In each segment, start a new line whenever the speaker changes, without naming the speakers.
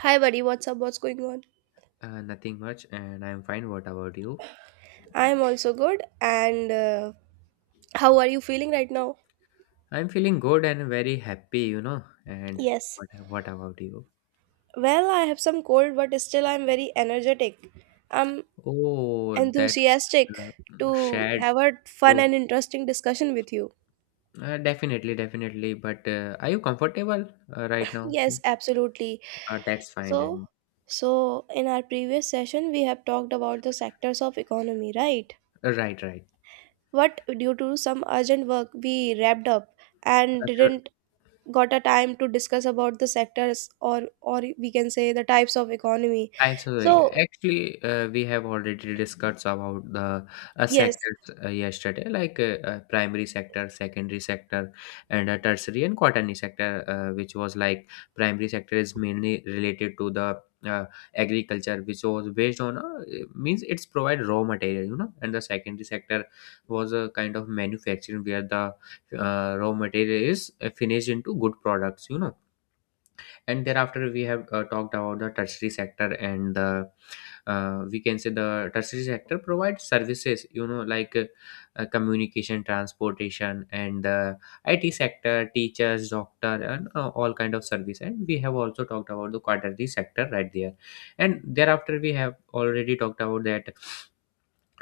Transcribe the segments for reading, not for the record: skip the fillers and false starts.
Hi, buddy. What's up? What's going on?
Nothing much, and I'm fine. What about you?
I'm also good. And How are you feeling right now?
I'm feeling good and very happy, you know. And
Yes.
what what about you?
Well, I have some cold, but still I'm very energetic. I'm
Oh, that's
enthusiastic
uh,
to
shared
have a fun
too.
and interesting discussion with you.
Definitely. But are you comfortable right now?
Yes, absolutely.
That's fine.
So,
And
so in our previous session, we have talked about the sectors of economy, right?
right, right.
But due to some urgent work we wrapped up and
Uh,
didn't got a time to discuss about the sectors or we can say the types of economy
Absolutely.
so
Actually, we have already discussed about the
yes
sectors yesterday, like primary sector, secondary sector, and tertiary and quaternary sector, which was like primary sector is mainly related to the uh, agriculture, which was based on it means it's provide raw material, you know, and the secondary sector was a kind of manufacturing where the raw material is finished into good products, you know. And thereafter, we have talked about the tertiary sector and the we can say the tertiary sector provides services, you know, like communication, transportation, and the IT sector, teachers, doctor, and all kind of service, and we have also talked about the quaternary sector right there. And thereafter, we have already talked about that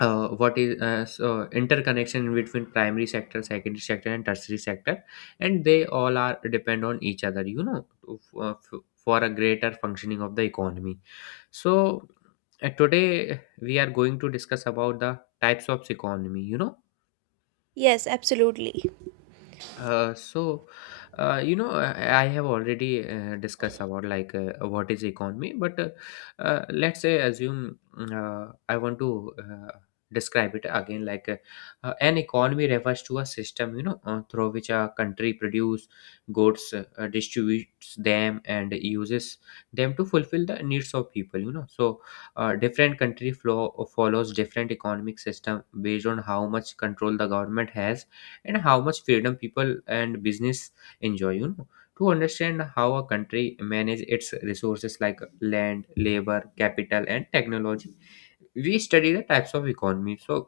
what is so interconnection between primary sector, secondary sector, and tertiary sector, and they all are depend on each other, you know, to, for a greater functioning of the economy. So today we are going to discuss about the types of economy, you know.
yes absolutely
uh, so, you know, I have already discussed about like what is economy, but let's say assume, I want to describe it again. Like an economy refers to a system, you know, through which a country produce goods, distributes them, and uses them to fulfill the needs of people. You know. So different country flow follows different economic system based on how much control the government has and how much freedom people and business enjoy, you know, to understand how a country manages its resources like land, labor, capital, and technology. We study the types of economy. So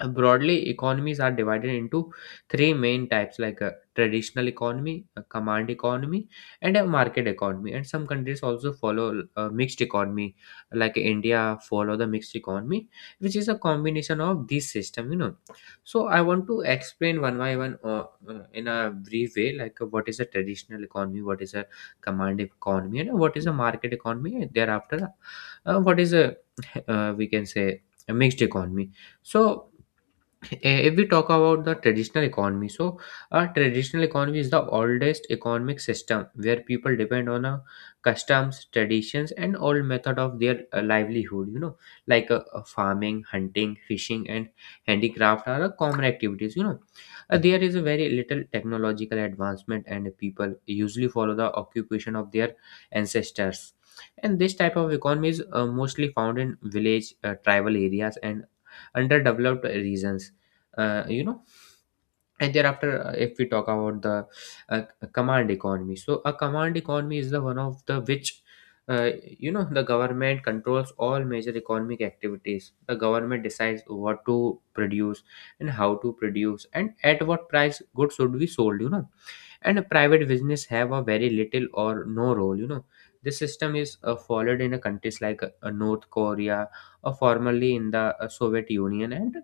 broadly economies are divided into three main types, like a traditional economy, a command economy, and a market economy, and some countries also follow a mixed economy, like india follow the mixed economy, which is a combination of this system, you know. So I want to explain one by one, in a brief way, like what is a traditional economy, what is a command economy, and what is a market economy, and thereafter what is a we can say a mixed economy. So if we talk about the traditional economy, so a traditional economy is the oldest economic system where people depend on a customs, traditions, and old method of their livelihood, you know, like farming, hunting, fishing, and handicraft are common activities, you know. There is a very little technological advancement and people usually follow the occupation of their ancestors, and this type of economy is mostly found in village, tribal areas, and underdeveloped regions, you know. And thereafter, if we talk about the uh, command economy, so a command economy is the one of the which uh, you know, the government controls all major economic activities. The government decides what to produce and how to produce and at what price goods should be sold, you know, and a private business have a very little or no role, you know. This system is followed in a countries like North Korea, or formerly in the Soviet Union, and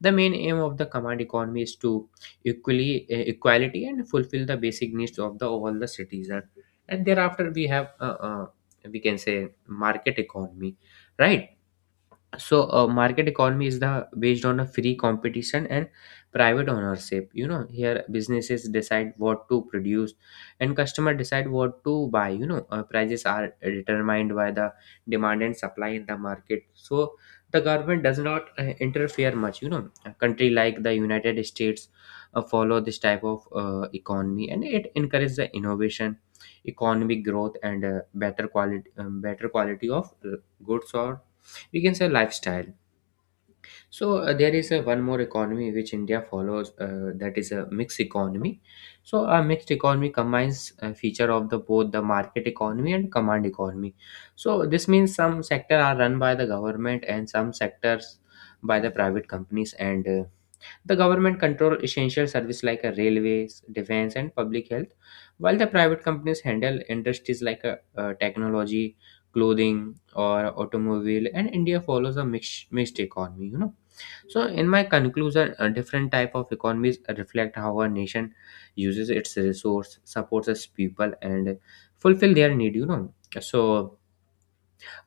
the main aim of the command economy is to equally equality and fulfill the basic needs of the all the citizen. And thereafter, we have we can say market economy, right? So market economy is the based on a free competition and private ownership, you know. Here businesses decide what to produce and customer decide what to buy, you know. Prices are determined by the demand and supply in the market. So the government does not interfere much, you know. A country like the United States follow this type of economy, and it encourages the innovation, economic growth, and better quality, better quality of goods, or we can say lifestyle. So there is a one more economy which India follows, that is a mixed economy. So a mixed economy combines a feature of the both the market economy and command economy. So this means some sector are run by the government and some sectors by the private companies, and the government control essential services like a railways, defense, and public health, while the private companies handle industries like technology, clothing, or automobile. And India follows a mixed economy. You know. So, in my conclusion, a different type of economies reflect how a nation uses its resource, supports its people, and fulfill their need. You know. So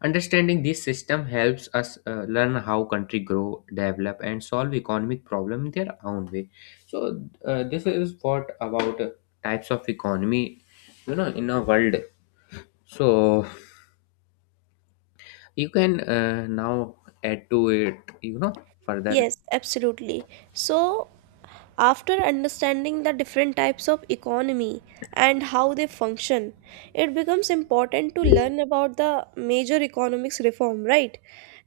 understanding this system helps us learn how country grow, develop, and solve economic problem in their own way. So this is what about types of economy, you know, in a world. So you can now add to it, you know, further.
yes absolutely so after understanding the different types of economy and how they function it becomes important to learn about the major economics reform right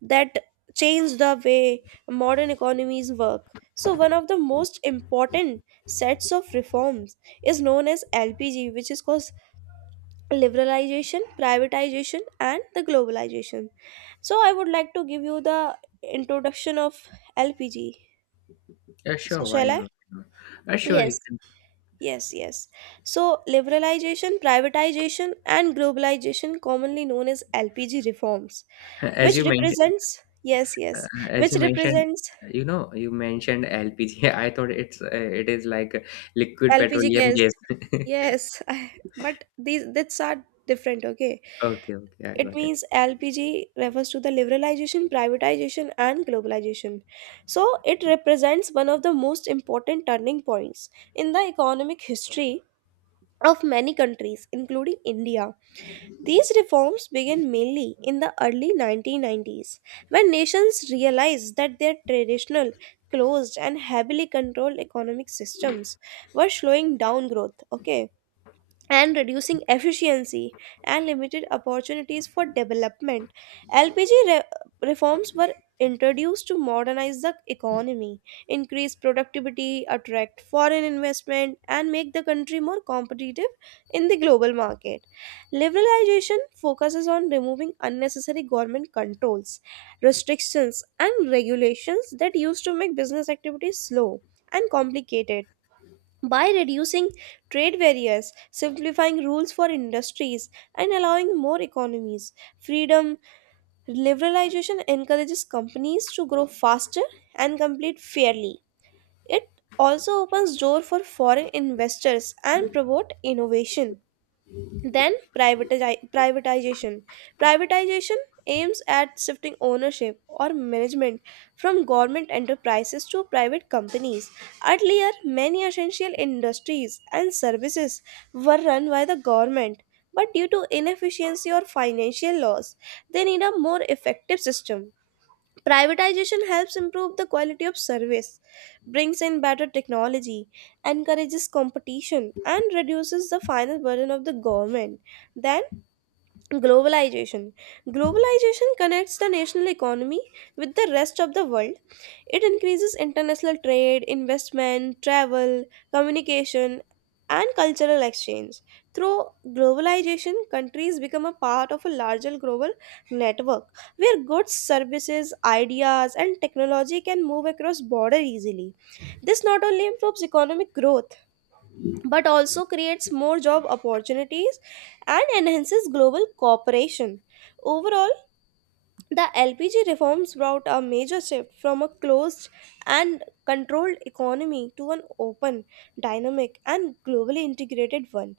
that change the way modern economies work so one of the most important sets of reforms is known as LPG which is called liberalization, privatization, and the globalization. So, I would like to give you the introduction of LPG.
Yeah,
So,
sure. Why
shall I?
not? Sure,
Yes.
you can.
Yes. So, liberalization, privatization, and globalization, commonly known as LPG reforms,
As
which
you mentioned,
represents,
uh, as
which
you mentioned,
represents
you know, you mentioned LPG. I thought it's it is like liquid
LPG
petroleum
gas.
gas.
Yes, but these, that's are different, okay?
Okay, okay, I
It
got it.
means LPG refers to the liberalization, privatization, and globalization. So, it represents one of the most important turning points in the economic history of many countries, including India. These reforms began mainly in the early 1990s when nations realized that their traditional, closed, and heavily controlled economic systems were slowing down growth, okay, and reducing efficiency and limited opportunities for development. LPG re- reforms were introduced to modernize the economy, increase productivity, attract foreign investment, and make the country more competitive in the global market. Liberalization focuses on removing unnecessary government controls, restrictions, and regulations that used to make business activities slow and complicated by reducing trade barriers, simplifying rules for industries, and allowing more economies. Freedom liberalization encourages companies to grow faster and compete fairly. It also opens door for foreign investors and promote innovation. Then privatization. Privatization aims at shifting ownership or management from government enterprises to private companies. Earlier, many essential industries and services were run by the government, but due to inefficiency or financial loss, they need a more effective system. Privatization helps improve the quality of service, brings in better technology, encourages competition, and reduces the final burden of the government. Then, globalization. Globalization connects the national economy with the rest of the world. It increases international trade, investment, travel, communication, and cultural exchange. Through globalization, countries become a part of a larger global network where goods, services, ideas, and technology can move across border easily. This not only improves economic growth but also creates more job opportunities and enhances global cooperation. Overall, the LPG reforms brought a major shift from a closed and controlled economy to an open, dynamic, and globally integrated one.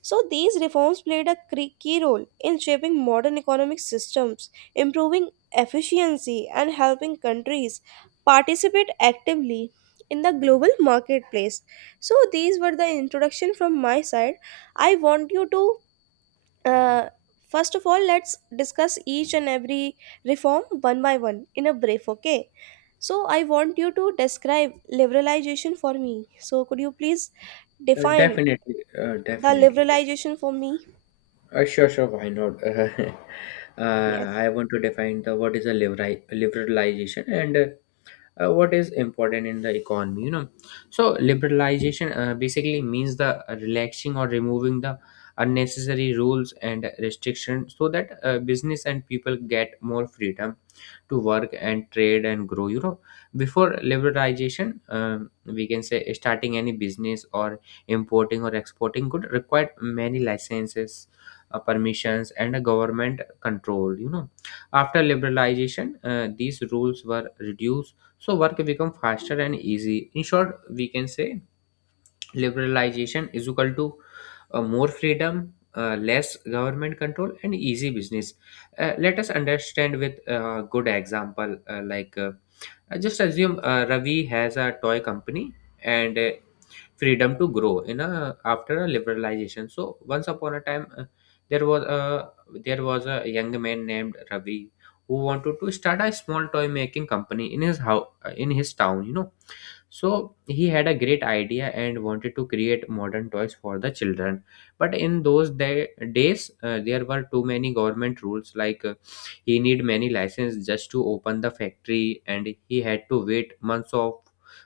So, these reforms played a key role in shaping modern economic systems, improving efficiency, and helping countries participate actively in the global marketplace. So, these were the introduction from my side. I want you to uh, first of all, let's discuss each and every reform one by one in a brief, okay? So, I want you to describe liberalization for me. So, could you please
Uh,
define
definitely, uh,
the
definitely.
liberalization for me?
Sure. Why not?
Yes.
I want to define the what is a liberalization and what is important in the economy, you know. So liberalization basically means the relaxing or removing the unnecessary rules and restrictions so that business and people get more freedom to work and trade and grow, you know. Before liberalization, we can say starting any business or importing or exporting could require many licenses, permissions, and a government control, you know. After liberalization, these rules were reduced, so work become faster and easy. In short, we can say liberalization is equal to more freedom, less government control, and easy business. Let us understand with a good example. Just assume Ravi has a toy company, and freedom to grow in a after a liberalization. So once upon a time, there was a there was a young man named Ravi who wanted to start a small toy making company in his house in his town. You know. So he had a great idea and wanted to create modern toys for the children. But in those days, there were too many government rules, like he need many license just to open the factory, and he had to wait months of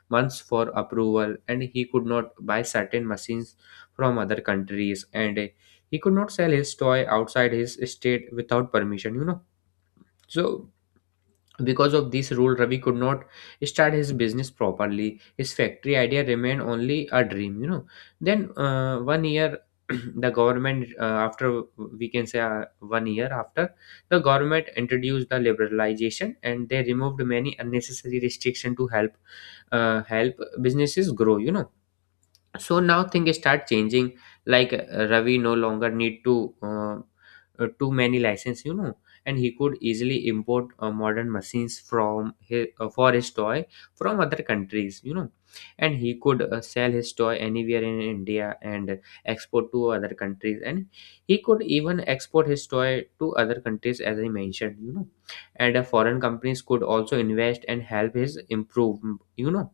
months for approval, and he could not buy certain machines from other countries, and he could not sell his toy outside his state without permission, you know. So because of this rule, Ravi could not start his business properly. His factory idea remained only a dream, you know. Then the government, after we can say one year after, the government introduced the liberalization, and they removed many unnecessary restriction to help help businesses grow, you know. So now things start changing, like Ravi no longer need to too many license, you know, and he could easily import modern machines for his toy from other countries, you know, and he could sell his toy anywhere in India and export to other countries, and he could even export his toy to other countries as I mentioned, you know. And foreign companies could also invest and help his improve, you know.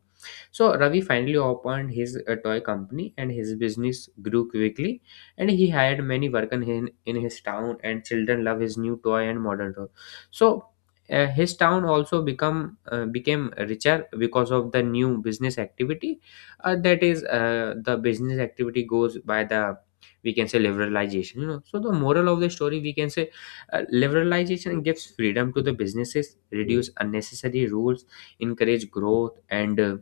So Ravi finally opened his toy company, and his business grew quickly, and he hired many workers in his town, and children love his new toy and modern toy. So his town also become became richer because of the new business activity, that is the business activity goes by the we can say liberalization, you know. So the moral of the story we can say liberalization gives freedom to the businesses, reduce unnecessary rules, encourage growth, and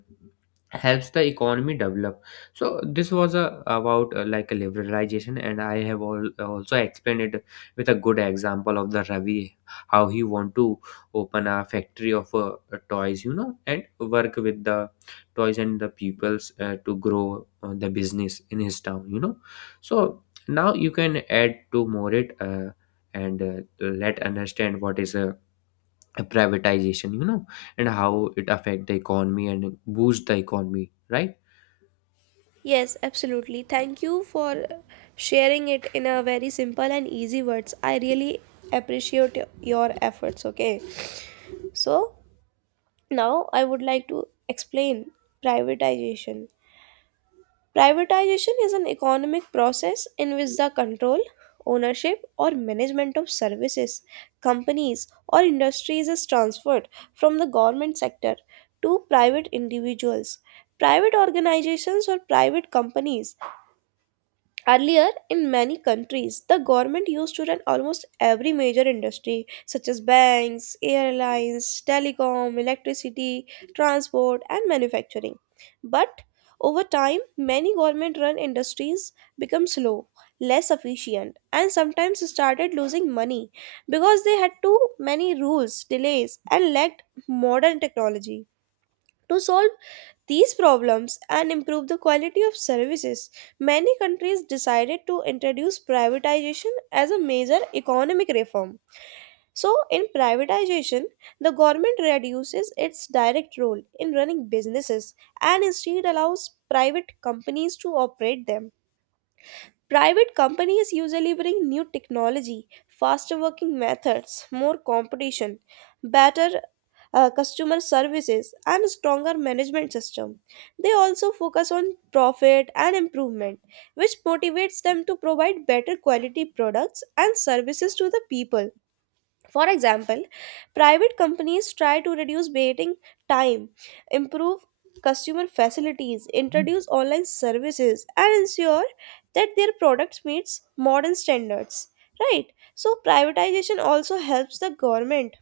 helps the economy develop. So this was a, about like a liberalization, and I have also explained it with a good example of the Ravi, how he want to open a factory of toys, you know, and work with the toys and the peoples to grow the business in his town, you know. So now you can add to more it and let understand what is a privatization, you know, and how it affect the economy and boost the economy, right?
Yes, absolutely. Thank you for sharing it in a very simple and easy words. I really appreciate your efforts, okay? So, now I would like to explain privatization. Privatization is an economic process in which the control, ownership, or management of services, companies, or industries is transferred from the government sector to private individuals. Private organizations or private companies. Earlier, in many countries, the government used to run almost every major industry, such as banks, airlines, telecom, electricity, transport, and manufacturing. But over time, many government run industries become slow, less efficient, and sometimes started losing money because they had too many rules, delays, and lacked modern technology. To solve these problems and improve the quality of services, many countries decided to introduce privatization as a major economic reform. So, in privatization, the government reduces its direct role in running businesses and instead allows private companies to operate them. Private companies usually bring new technology, faster working methods, more competition, better customer services, and stronger management system. They also focus on profit and improvement, which motivates them to provide better quality products and services to the people. For example, private companies try to reduce waiting time, improve customer facilities, introduce online services, and ensure that their products meets modern standards. Right? So privatization also helps the government.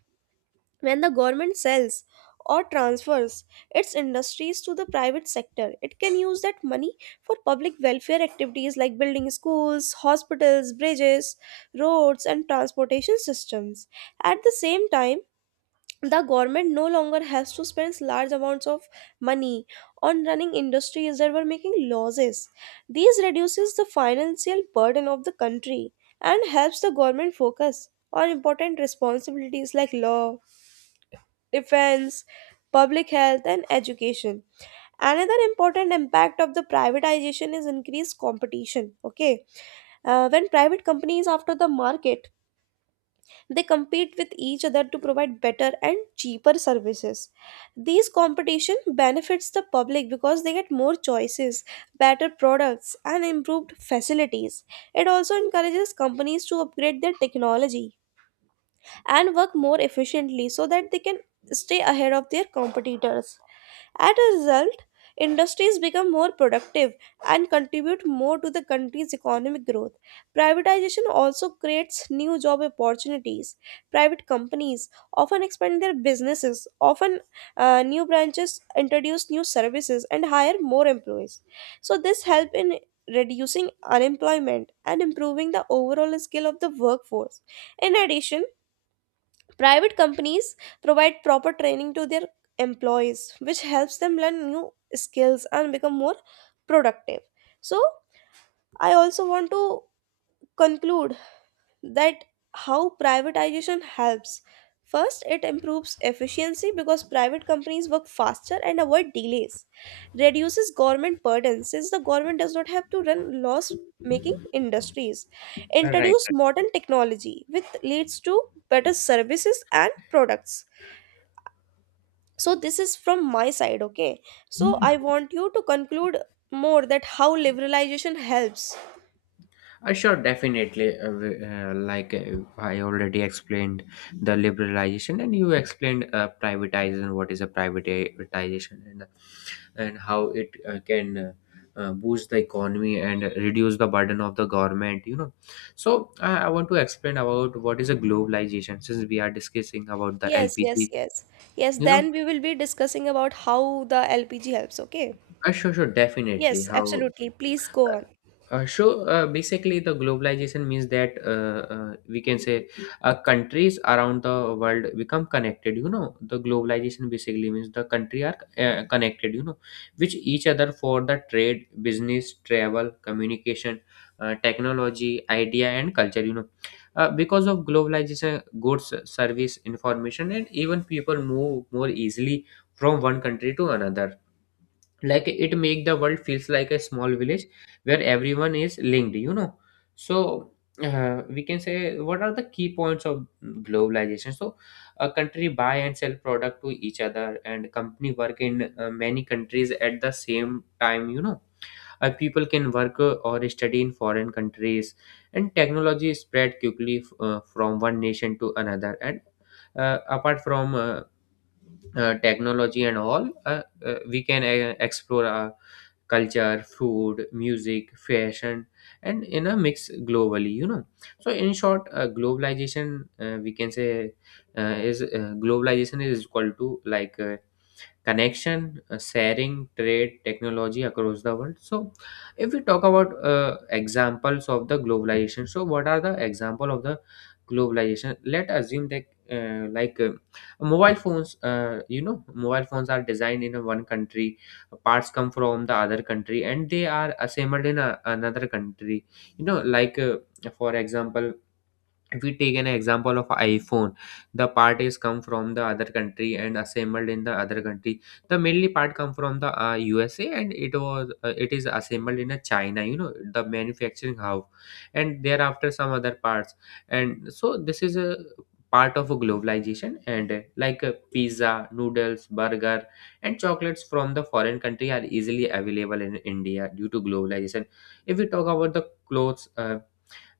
When the government sells or transfers its industries to the private sector, it can use that money for public welfare activities like building schools, hospitals, bridges, roads, and transportation systems. At the same time, the government no longer has to spend large amounts of money on running industries that were making losses. These reduces the financial burden of the country and helps the government focus on important responsibilities like law, defense, public health, and education. Another important impact of the privatization is increased competition. Okay, when private companies after the market, they compete with each other to provide better and cheaper services. These competition benefits the public because they get more choices, better products, and improved facilities. It also encourages companies to upgrade their technology and work more efficiently so that they can stay ahead of their competitors. As a result, industries become more productive and contribute more to the country's economic growth. Privatization also creates new job opportunities. Private companies often expand their businesses, often new branches, introduce new services, and hire more employees. So this help in reducing unemployment and improving the overall skill of the workforce. In addition, private companies provide proper training to their employees, which helps them learn new skills and become more productive. So, I also want to conclude that how privatization helps. First, it improves efficiency because private companies work faster and avoid delays. Reduces government burden since the government does not have to run loss making industries.
Right.
Introduce
Right.
modern technology which leads to better services and products. So this is from my side, okay? So I want you to conclude more that how liberalization helps.
Sure, definitely. I already explained the liberalization, and you explained privatization. What is a privatization, and how it can boost the economy and reduce the burden of the government. So I want to explain about what is a globalization, since we are discussing about the
Yes, yes,
lpg
yes. Yes,
you know
then we will be discussing about how the LPG helps, okay?
Sure, sure, definitely.
Yes,
How?
absolutely, please go on.
Sure. Basically, the globalization means that we can say countries around the world become connected. The globalization basically means the country are connected. Which each other for the trade, business, travel, communication, technology, idea, and culture. Because of globalization, goods, service, information, and even people move more easily from one country to another, like it make the world feels like a small village where everyone is linked. So we can say, what are the key points of globalization? So a country buy and sell product to each other, and company work in many countries at the same time. People can work or study in foreign countries, and technology spread quickly from one nation to another, and apart from technology and all, we can explore our culture, food, music, fashion, and in a mix globally. So in short, globalization, we can say, is globalization is equal to, like, connection, sharing, trade, technology across the world. So, if we talk about examples of the globalization, so what are the example of the globalization? Let assume that, uh, like uh, mobile phones, mobile phones are designed in a one country, parts come from the other country, and they are assembled in another country. You know, like uh, for example, if we take an example of iphone, the part is come from the other country and assembled in the other country. The mainly part come from the USA, and it is assembled in a china, the manufacturing house, and thereafter some other parts. And so this is a part of a globalization. And pizza, noodles, burger, and chocolates from the foreign country are easily available in india due to globalization. If we talk about the clothes,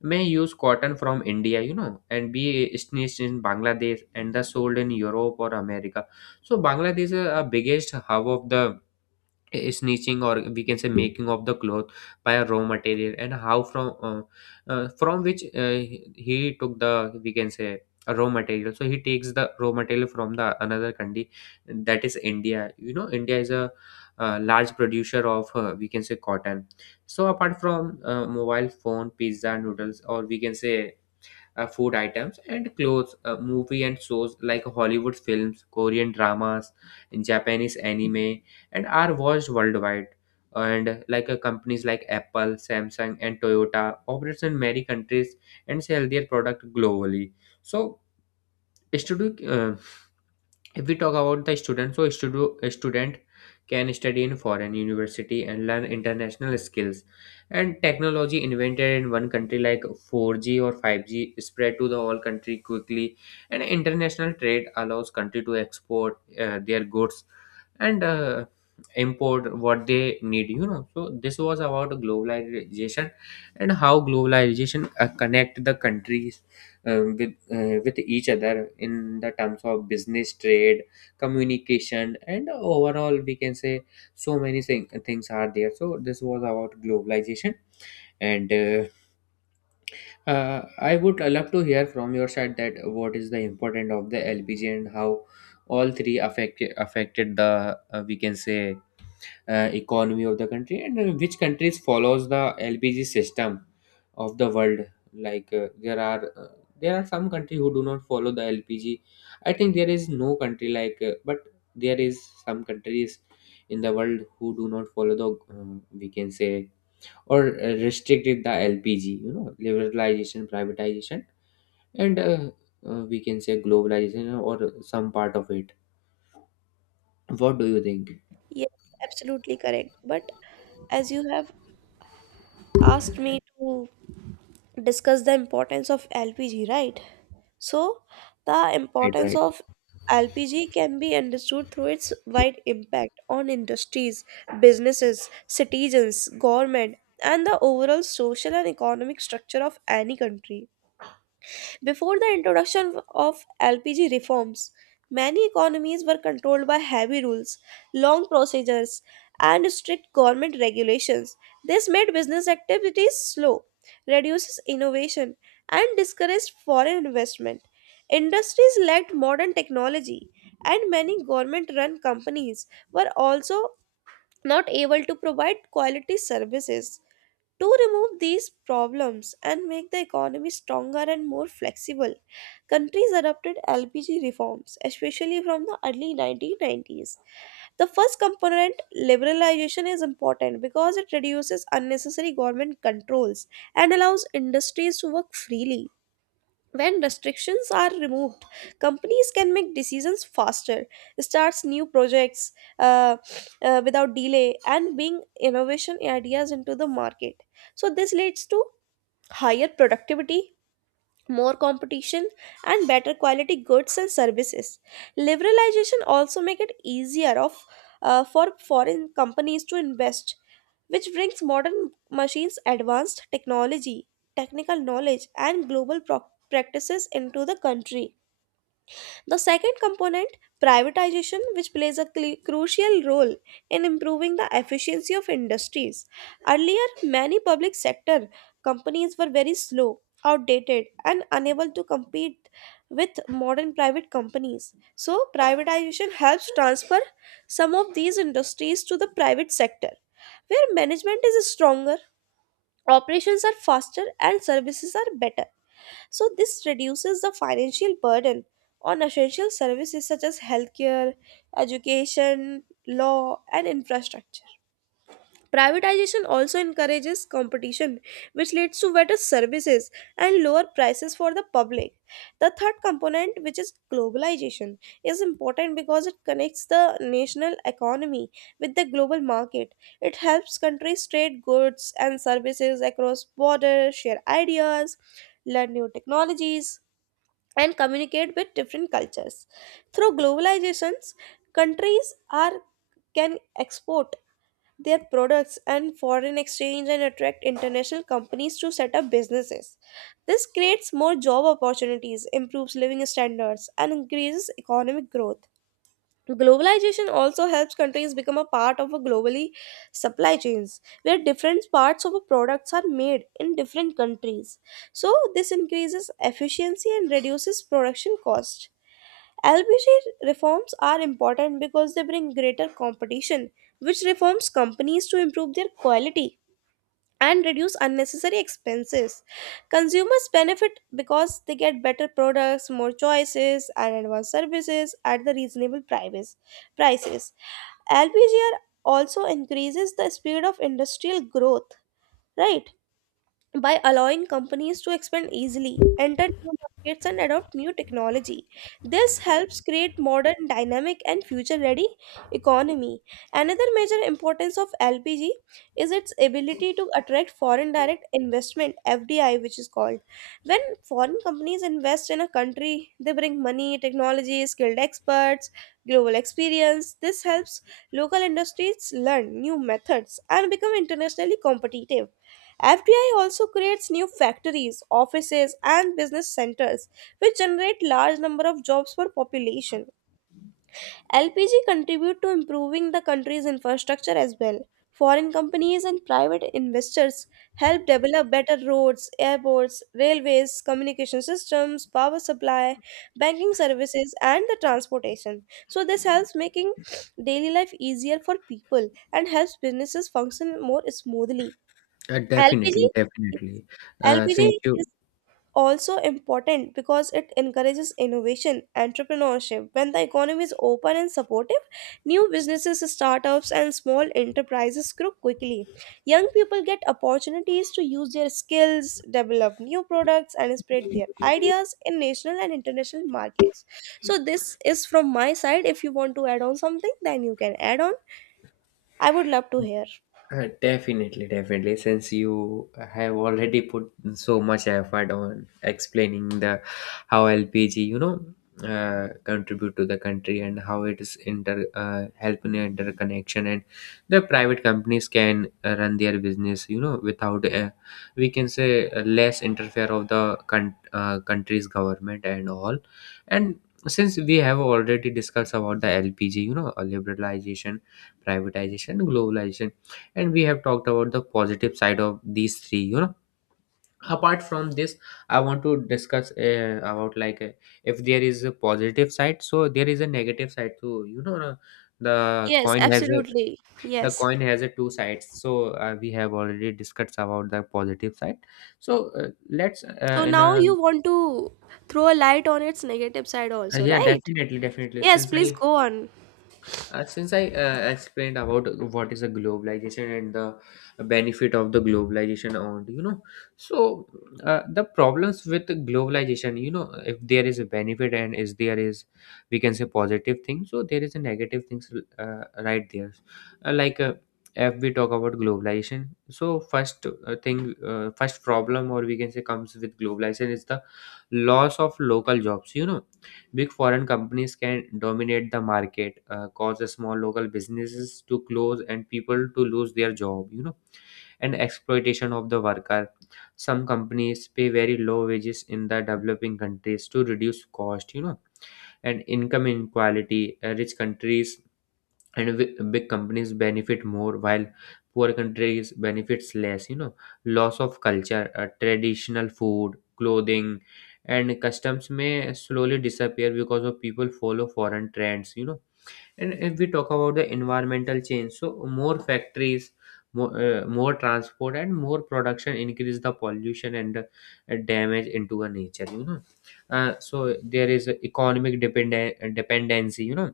may use cotton from India, and be stitched in Bangladesh and the sold in Europe or America. So Bangladesh is a biggest hub of the snitching, or we can say, making of the cloth by a raw material, and how from, from which, he took the, we can say, a raw material, so he takes the raw material from the another country, that is india. India is a large producer of, we can say, cotton. So apart from mobile phone, pizza, noodles, or we can say, food items and clothes, movie and shows like Hollywood films, Korean dramas, Japanese anime, and are watched worldwide. And companies like Apple, Samsung, and Toyota operates in many countries and sell their product globally. So, studio, uh, if we talk about the student, so a student can study in foreign university and learn international skills. And technology invented in one country, like 4G or 5G, spread to the whole country quickly. And international trade allows country to export their goods and import what they need. So this was about globalization, and how globalization connect the countries with each other in the terms of business, trade, communication, and overall, we can say, so many things are there. So this was about globalization. And I would love to hear from your side, that what is the importance of the LPG, and how all three affected the, we can say, economy of the country, and which countries follows the LPG system of the world. There are, there are some country who do not follow the LPG. I think there is no country like, but there is some countries in the world who do not follow the, we can say, or restricted the LPG, liberalization, privatization, and we can say, globalization, or some part of it. What do you think?
Yes, absolutely correct, but as you have asked me to discuss the importance of LPG, right? So, the
Right,
importance
right.
of LPG can be understood through its wide impact on industries, businesses, citizens, government, and the overall social and economic structure of any country. Before the introduction of LPG reforms, many economies were controlled by heavy rules, long procedures, and strict government regulations. This made business activities slow, reduces innovation, and discouraged foreign investment. Industries lacked modern technology, and many government run companies were also not able to provide quality services. To remove these problems and make the economy stronger and more flexible, countries adopted LPG reforms, especially from the early 1990s. The first component, liberalization, is important because it reduces unnecessary government controls and allows industries to work freely. When restrictions are removed, companies can make decisions faster, starts new projects uh, without delay, and bring innovation ideas into the market. So this leads to higher productivity, more competition, and better quality goods and services. Liberalization also make it easier of for foreign companies to invest, which brings modern machines, advanced technology, technical knowledge, and global practices into the country. The second component, privatization, which plays a crucial role in improving the efficiency of industries. Earlier, many public sector companies were very slow, outdated, and unable to compete with modern private companies. So, privatization helps transfer some of these industries to the private sector, where management is stronger, operations are faster, and services are better. So, this reduces the financial burden on essential services such as healthcare, education, law, and infrastructure. Privatization also encourages competition, which leads to better services and lower prices for the public. The third component, which is globalization, is important because it connects the national economy with the global market. It helps countries trade goods and services across borders, share ideas, learn new technologies, and communicate with different cultures. Through globalizations, countries are can export their products and foreign exchange and attract international companies to set up businesses. This creates more job opportunities, improves living standards, and increases economic growth. Globalization also helps countries become a part of a globally supply chains where different parts of a products are made in different countries. So this increases efficiency and reduces production cost. LPG reforms are important because they bring greater competition, which reforms companies to improve their quality and reduce unnecessary expenses. Consumers benefit because they get better products, more choices, and advanced services at the reasonable prices. LPGR also increases the speed of industrial growth, right? By allowing companies to expand easily, enter new markets, and adopt new technology. This helps create modern, dynamic, and future-ready economy. Another major importance of LPG is its ability to attract foreign direct investment (FDI), which is called. When foreign companies invest in a country, they bring money, technology, skilled experts, global experience. This helps local industries learn new methods and become internationally competitive. FDI also creates new factories, offices and business centers which generate large number of jobs for population. LPG contribute to improving the country's infrastructure as well. Foreign companies and private investors help develop better roads, airports, railways, communication systems, power supply, banking services and the transportation. So this helps making daily life easier for people and helps businesses function more smoothly.
Definitely,
LPG
definitely. Since
LPG
you,
is also important because it encourages innovation, entrepreneurship. When the economy is open and supportive, new businesses, startups, and small enterprises grow quickly. Young people get opportunities to use their skills, develop new products, and spread their ideas in national and international markets. So, this is from my side. If you want to add on something, then you can add on. I would love to hear.
Definitely, definitely. Since you have already put so much effort on explaining the how LPG, contribute to the country, and how it is inter help in interconnection, and the private companies can run their business, without, we can say, less interfere of the country's government and all. And since we have already discussed about the LPG, liberalization, privatization, globalization, and we have talked about the positive side of these three. Apart from this, I want to discuss, about, if there is a positive side, so there is a negative side too. The
Yes,
coin has a
absolutely.
the
Yes.
coin has a two sides. So we have already discussed about the positive side. So let's,
So
in
now
a,
you want to throw a light on its negative side also,
yeah,
right?
definitely, definitely.
Yes,
Since I,
please go on.
Since I explained about what is the globalization and the benefit of the globalization on, so the problems with the globalization. If there is a benefit, and is there is, we can say, positive thing, so there is a negative things, right there. uh, like uh, if we talk about globalization, so first, thing first problem, or we can say, comes with globalization is the loss of local jobs. Big foreign companies can dominate the market, cause the small local businesses to close and people to lose their job, and exploitation of the worker. Some companies pay very low wages in the developing countries to reduce cost, and income inequality. Rich countries and big companies benefit more, while poor countries benefits less. Loss of culture. Traditional food, clothing, and customs may slowly disappear because of people follow foreign trends. And if we talk about the environmental change, so more factories, more transport, and more production increase the pollution, and damage into the nature. So there is a economic dependency. you know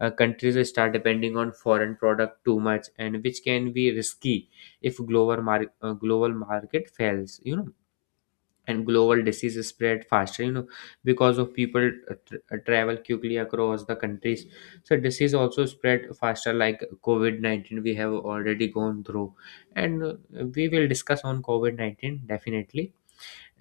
uh, Countries will start depending on foreign product too much, and which can be risky if global market fails. And global disease spread faster because of people tr travel quickly across the countries. So disease also spread faster, like COVID-19 we have already gone through. And we will discuss on COVID-19 definitely.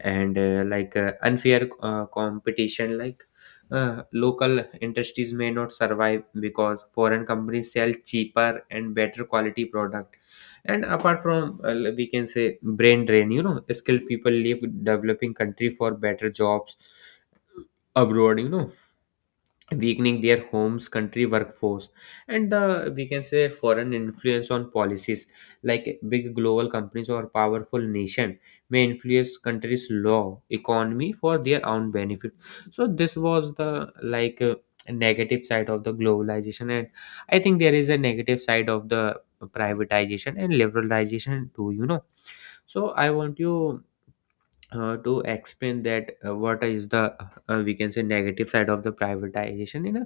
And unfair competition, local industries may not survive because foreign companies sell cheaper and better quality product. And apart from, we can say, brain drain. Skilled people leave developing country for better jobs abroad. Weakening their homes country workforce, and the, we can say, foreign influence on policies, like big global companies or powerful nation may influence countries law economy for their own benefit. So this was the, negative side of the globalization. And I think there is a negative side of the privatization and liberalization too. So I want you to explain that, what is the, we can say, negative side of the privatization, in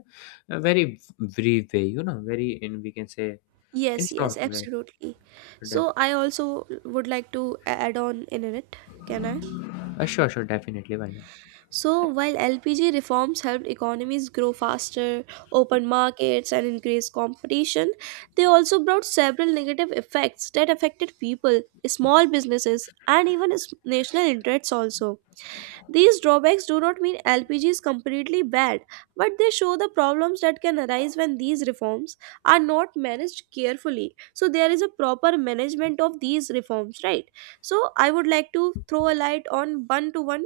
a very brief way, very in, we can say, in
Yes, yes,
short way.
absolutely. So
def-
I also would like to add on in it. Can I?
sure, sure, definitely, why not.
So while LPG reforms helped economies grow faster, open markets, and increase competition, they also brought several negative effects that affected people, small businesses, and even national interests also. These drawbacks do not mean LPG is completely bad, but they show the problems that can arise when these reforms are not managed carefully. So, there is a proper management of these reforms, right? So, I would like to throw a light on one to one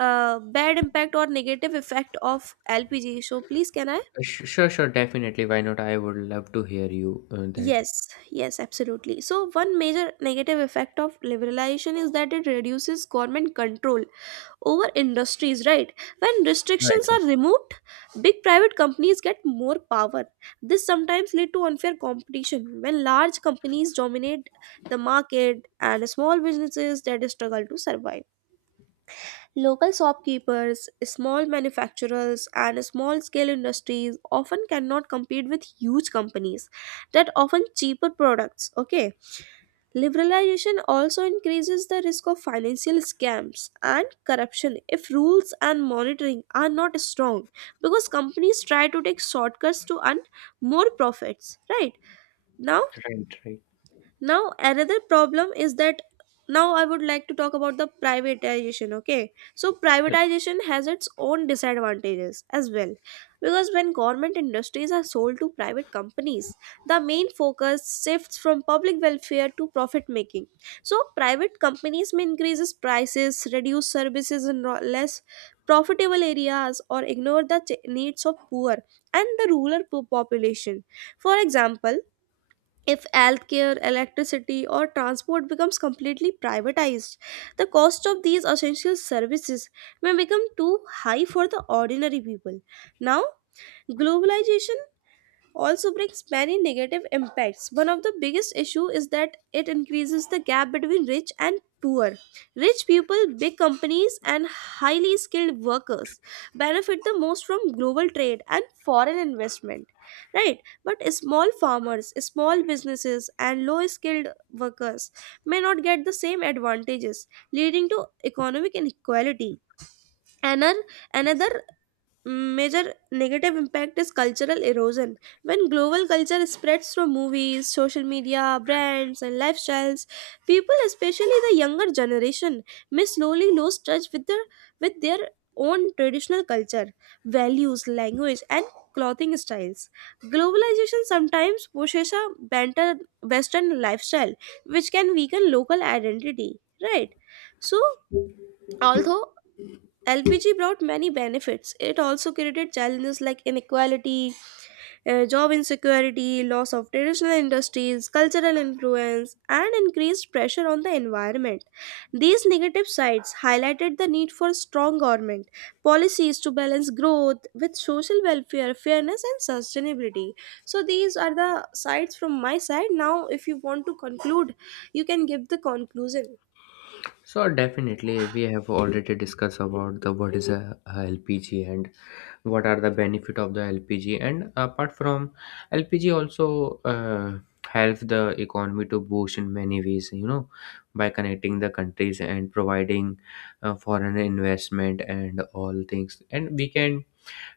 bad impact or negative effect of LPG. So, please, can I?
Sure, sure, definitely, why not. I would love to hear you that.
Yes, yes, absolutely. So, one major negative effect of liberalization is that it reduces government control over industries, right? When restrictions
Right,
are removed, big private companies get more power. This sometimes lead to unfair competition when large companies dominate the market and small businesses that struggle to survive. Local shopkeepers, small manufacturers, and small scale industries often cannot compete with huge companies that often cheaper products. Okay. Liberalization also increases the risk of financial scams and corruption if rules and monitoring are not strong because companies try to take shortcuts to earn more profits, right?
right,
Now,
right, right.
now, another problem is that now I would like to talk about the privatization. Okay, so
Uh,
privatization has its own disadvantages as well because when government industries are sold to private companies, the main focus shifts from public welfare to profit making. So private companies may increase prices, reduce services in less profitable areas or ignore the needs of poor and the rural population. For example, if healthcare, electricity, or transport becomes completely privatized, the cost of these essential services may become too high for the ordinary people. Now, globalization also brings many negative impacts. One of the biggest issue is that it increases the gap between rich and poor. Rich people, big companies and highly skilled workers benefit the most from global trade and foreign investment. Right? But small farmers, small businesses and low skilled workers may not get the same advantages, leading to economic inequality. Another another major negative impact is cultural erosion. When global culture spreads through movies, social media, brands, and lifestyles, people, especially the younger generation, may slowly lose touch with their own traditional culture, values, language, and clothing styles. Globalization sometimes pushes a banter Western lifestyle, which can weaken local identity. Right. So, although LPG brought many benefits. It also created challenges like inequality, job insecurity, loss of traditional industries, cultural influence, and increased pressure on the environment. These negative sides highlighted the need for strong government policies to balance growth with social welfare, fairness, and sustainability. So, these are the sides from my side. Now, if you want to conclude, you can give the conclusion.
so definitely we have already discussed about the what is a LPG, and what are the benefit of the LPG. And apart from LPG, also help the economy to boost in many ways. By connecting the countries and providing foreign investment and all things. And we can,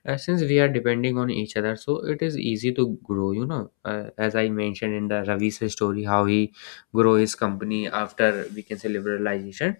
since we are depending on each other, so it is easy to grow. As I mentioned in the ravi's story, how he grow his company after, we can say, liberalization.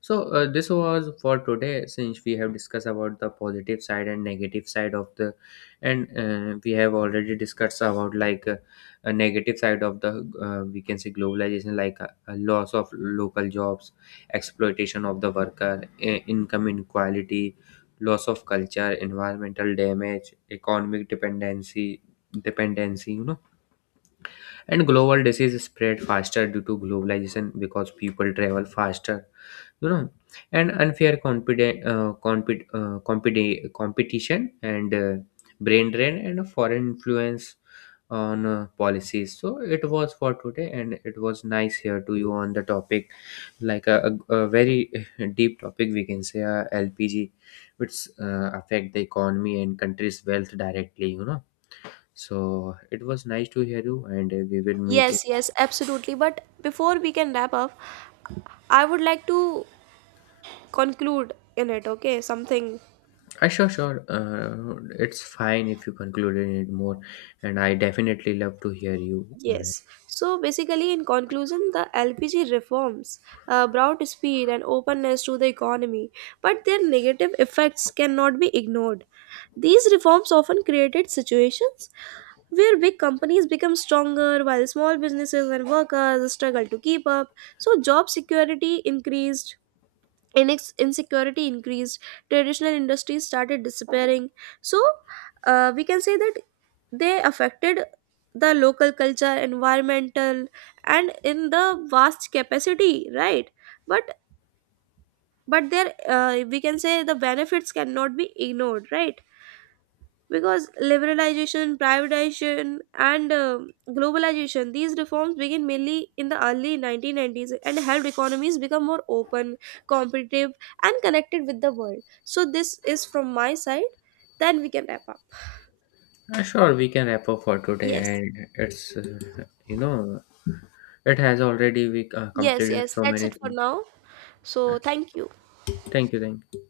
So this was for today, since we have discussed about the positive side and negative side of the. And we have already discussed about, a negative side of the, we can say, globalization, like a loss of local jobs, exploitation of the worker, income inequality, loss of culture, environmental damage, economic dependency. And global disease spread faster due to globalization, because people travel faster. you know and unfair competition, and brain drain, and a foreign influence on policies. So it was for today, and it was nice here to you on the topic, like a very deep topic, we can say, LPG, which affect the economy and country's wealth directly. So it was nice to hear you, and we will meet.
Yes, yes, absolutely. But before we can wrap up, I would like to conclude in it, okay? Something.
Sure, sure. It's fine if you conclude in it more, and I definitely love to hear you on it.
Yes. So basically, in conclusion, the LPG reforms brought speed and openness to the economy, but their negative effects cannot be ignored. These reforms often created situations where big companies become stronger while small businesses and workers struggle to keep up. So, job security increased, insecurity increased, traditional industries started disappearing. So we can say that they affected the local culture, environmental, and in the vast capacity, right? But but there, we can say, the benefits cannot be ignored, right? Because liberalization, privatization, and globalization, these reforms began mainly in the early 1990s and helped economies become more open, competitive, and connected with the world. So this is from my side, then we can wrap up.
Sure, we can wrap up for today,
yes
and it's you know it has already we
yes
completed
yes
so
That's
many
it for
things.
now. So thank you.
Thank you, thank you.